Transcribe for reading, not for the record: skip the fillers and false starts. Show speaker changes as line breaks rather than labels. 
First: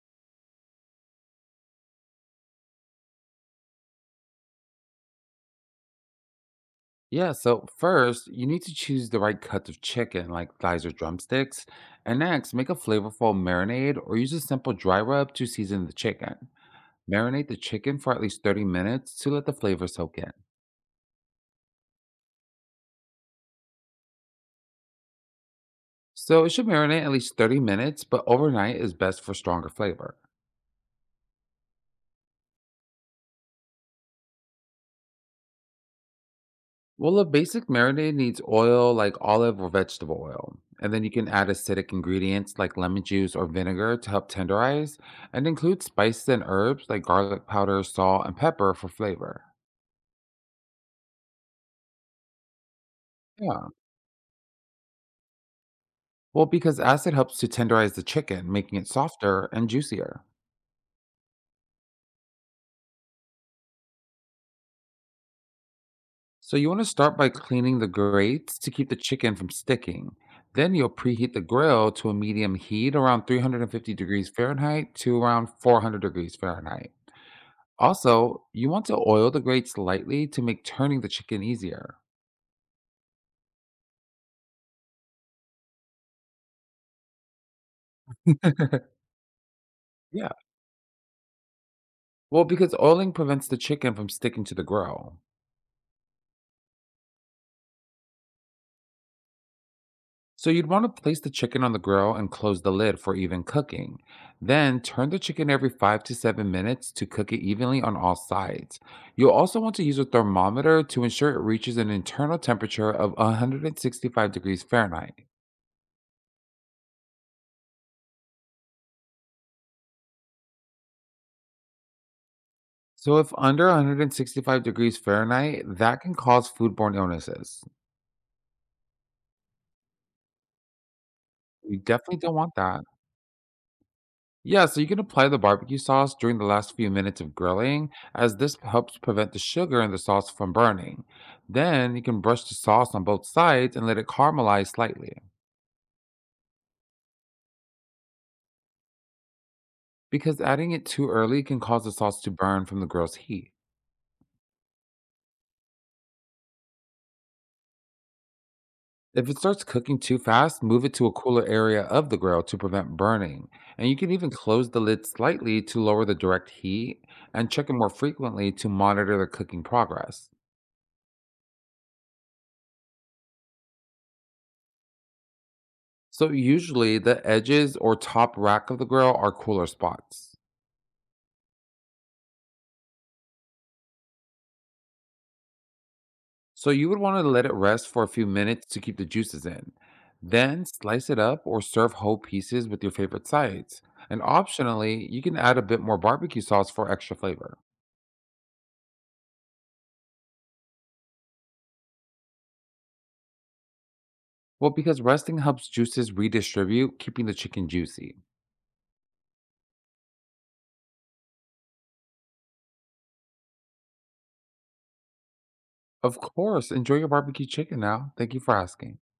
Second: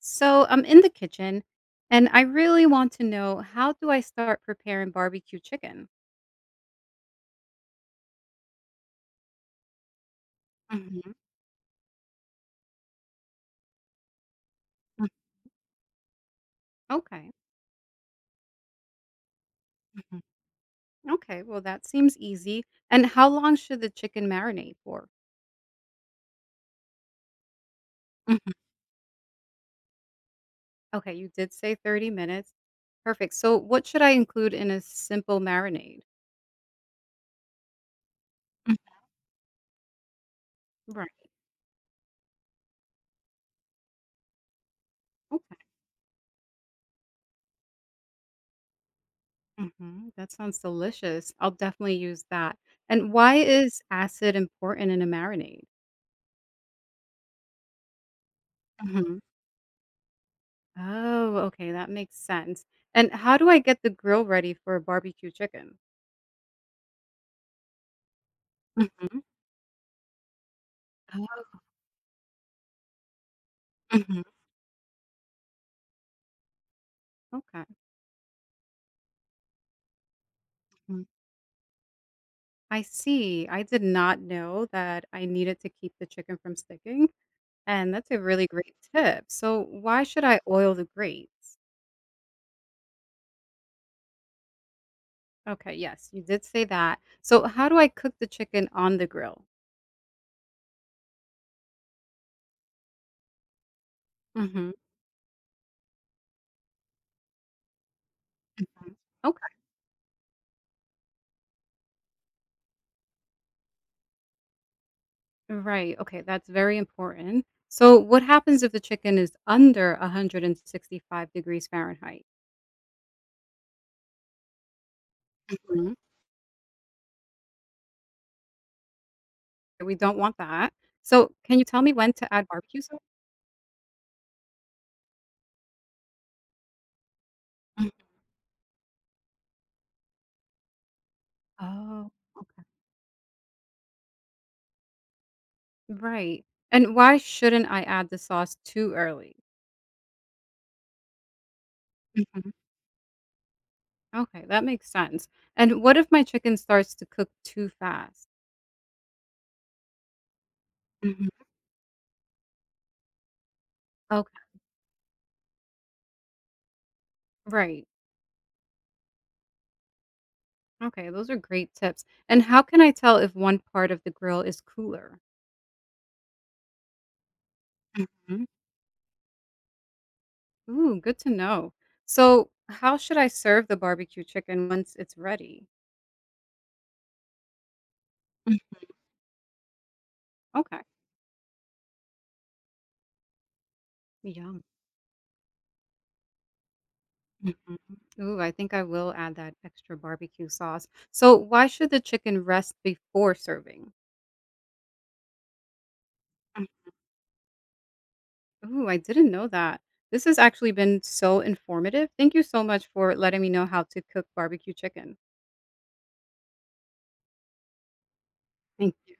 So I'm in the kitchen and I really want to know, how do I start preparing barbecue chicken?
Yeah, so first, you need to choose the right cuts of chicken, like thighs or
Mhm.
drumsticks. And next, make a flavorful marinade or use a simple dry
Mm.
rub to season the chicken.
Okay.
Marinate the chicken for at least 30 minutes to let the flavor soak
Mhm.
in.
Okay, well, that seems easy. And how long should the chicken marinate for?
So it should marinate at least 30 minutes, but
Mhm.
overnight is best for stronger flavor.
Okay, you did say 30 minutes. Perfect. So what should I include in a simple marinade?
Well, a basic marinade needs
Mm.
oil like olive or vegetable oil. And then you
Right.
can add acidic ingredients like lemon juice or vinegar to help tenderize, and
Okay.
include spices and herbs like garlic powder, salt, and pepper for flavor.
That sounds delicious. I'll definitely use that. And why
Yeah.
is acid important in a marinade?
Well, because acid helps to tenderize the chicken, making it softer and juicier.
Oh, okay, that makes sense. And how do I get the grill ready for a barbecue chicken?
So you want to start by cleaning the grates to keep the
Mhm.
chicken from sticking. Then you'll preheat the
Oh.
grill to a medium heat around 350
Mhm.
degrees Fahrenheit to around 400 degrees Fahrenheit.
Okay.
Also, you want to oil the grates lightly to make
Mhm.
turning the chicken easier.
I see. I did not know that I needed to keep the chicken from sticking. And that's a really great tip. So why should
Yeah.
I oil the grates?
Well, because oiling prevents the chicken from sticking to the grill.
Okay, yes, you did say that. So how do I cook the chicken on the grill?
So you'd want to place the chicken on the grill and close the lid for even cooking.
Mhm.
Then turn the chicken every 5 to 7 minutes to cook it evenly on all sides.
Mhm.
You'll
Okay.
also want to use a thermometer to ensure it reaches an internal temperature of 165 degrees Fahrenheit.
Right. Okay, that's very important. So what happens if the chicken is under 165 degrees Fahrenheit?
So if under 165 degrees Fahrenheit, that can cause foodborne illnesses.
We don't want that. So can you
We
tell me when
definitely
to
don't
add
want
barbecue
that.
sauce?
Yeah, so you can apply the barbecue sauce during the last few minutes of
Mhm.
grilling, as this helps prevent the sugar in the sauce from burning. Then you
Oh,
can brush the
okay.
sauce on both sides and let it caramelize slightly,
Right. And why shouldn't I add the sauce too early?
because adding it too early can cause the sauce to
Mhm.
burn from the grill's heat.
Okay, that makes sense. And what if my chicken starts to cook too fast?
If it starts cooking too fast, move it to a
Mhm.
cooler area of the grill to prevent burning. And you can even
Okay.
close the lid slightly to lower the direct heat and check it
Right.
more frequently to monitor the cooking progress.
Okay, those are great tips. And how can I tell if one part of the grill is cooler?
So usually the edges or top
Mhm.
rack of the grill are cooler spots.
Ooh, good to know. So how should I serve the barbecue chicken once it's ready?
So you would want to let it rest for a few
Mm.
minutes to keep the juices in. Then
Okay.
slice it up or serve whole pieces with your favorite sides. And
Yum.
optionally, you can add a bit more barbecue sauce for extra flavor.
Mhm. Ooh, I think I will add that extra barbecue sauce. So why should the chicken rest before serving?
Well, because resting helps juices
Mm.
redistribute, keeping the chicken juicy.
Ooh, I didn't know that. This has actually been so informative. Thank you so much for letting me know how to cook barbecue chicken.
Of course, enjoy your barbecue chicken now. Thank you for
Thank
asking.
you.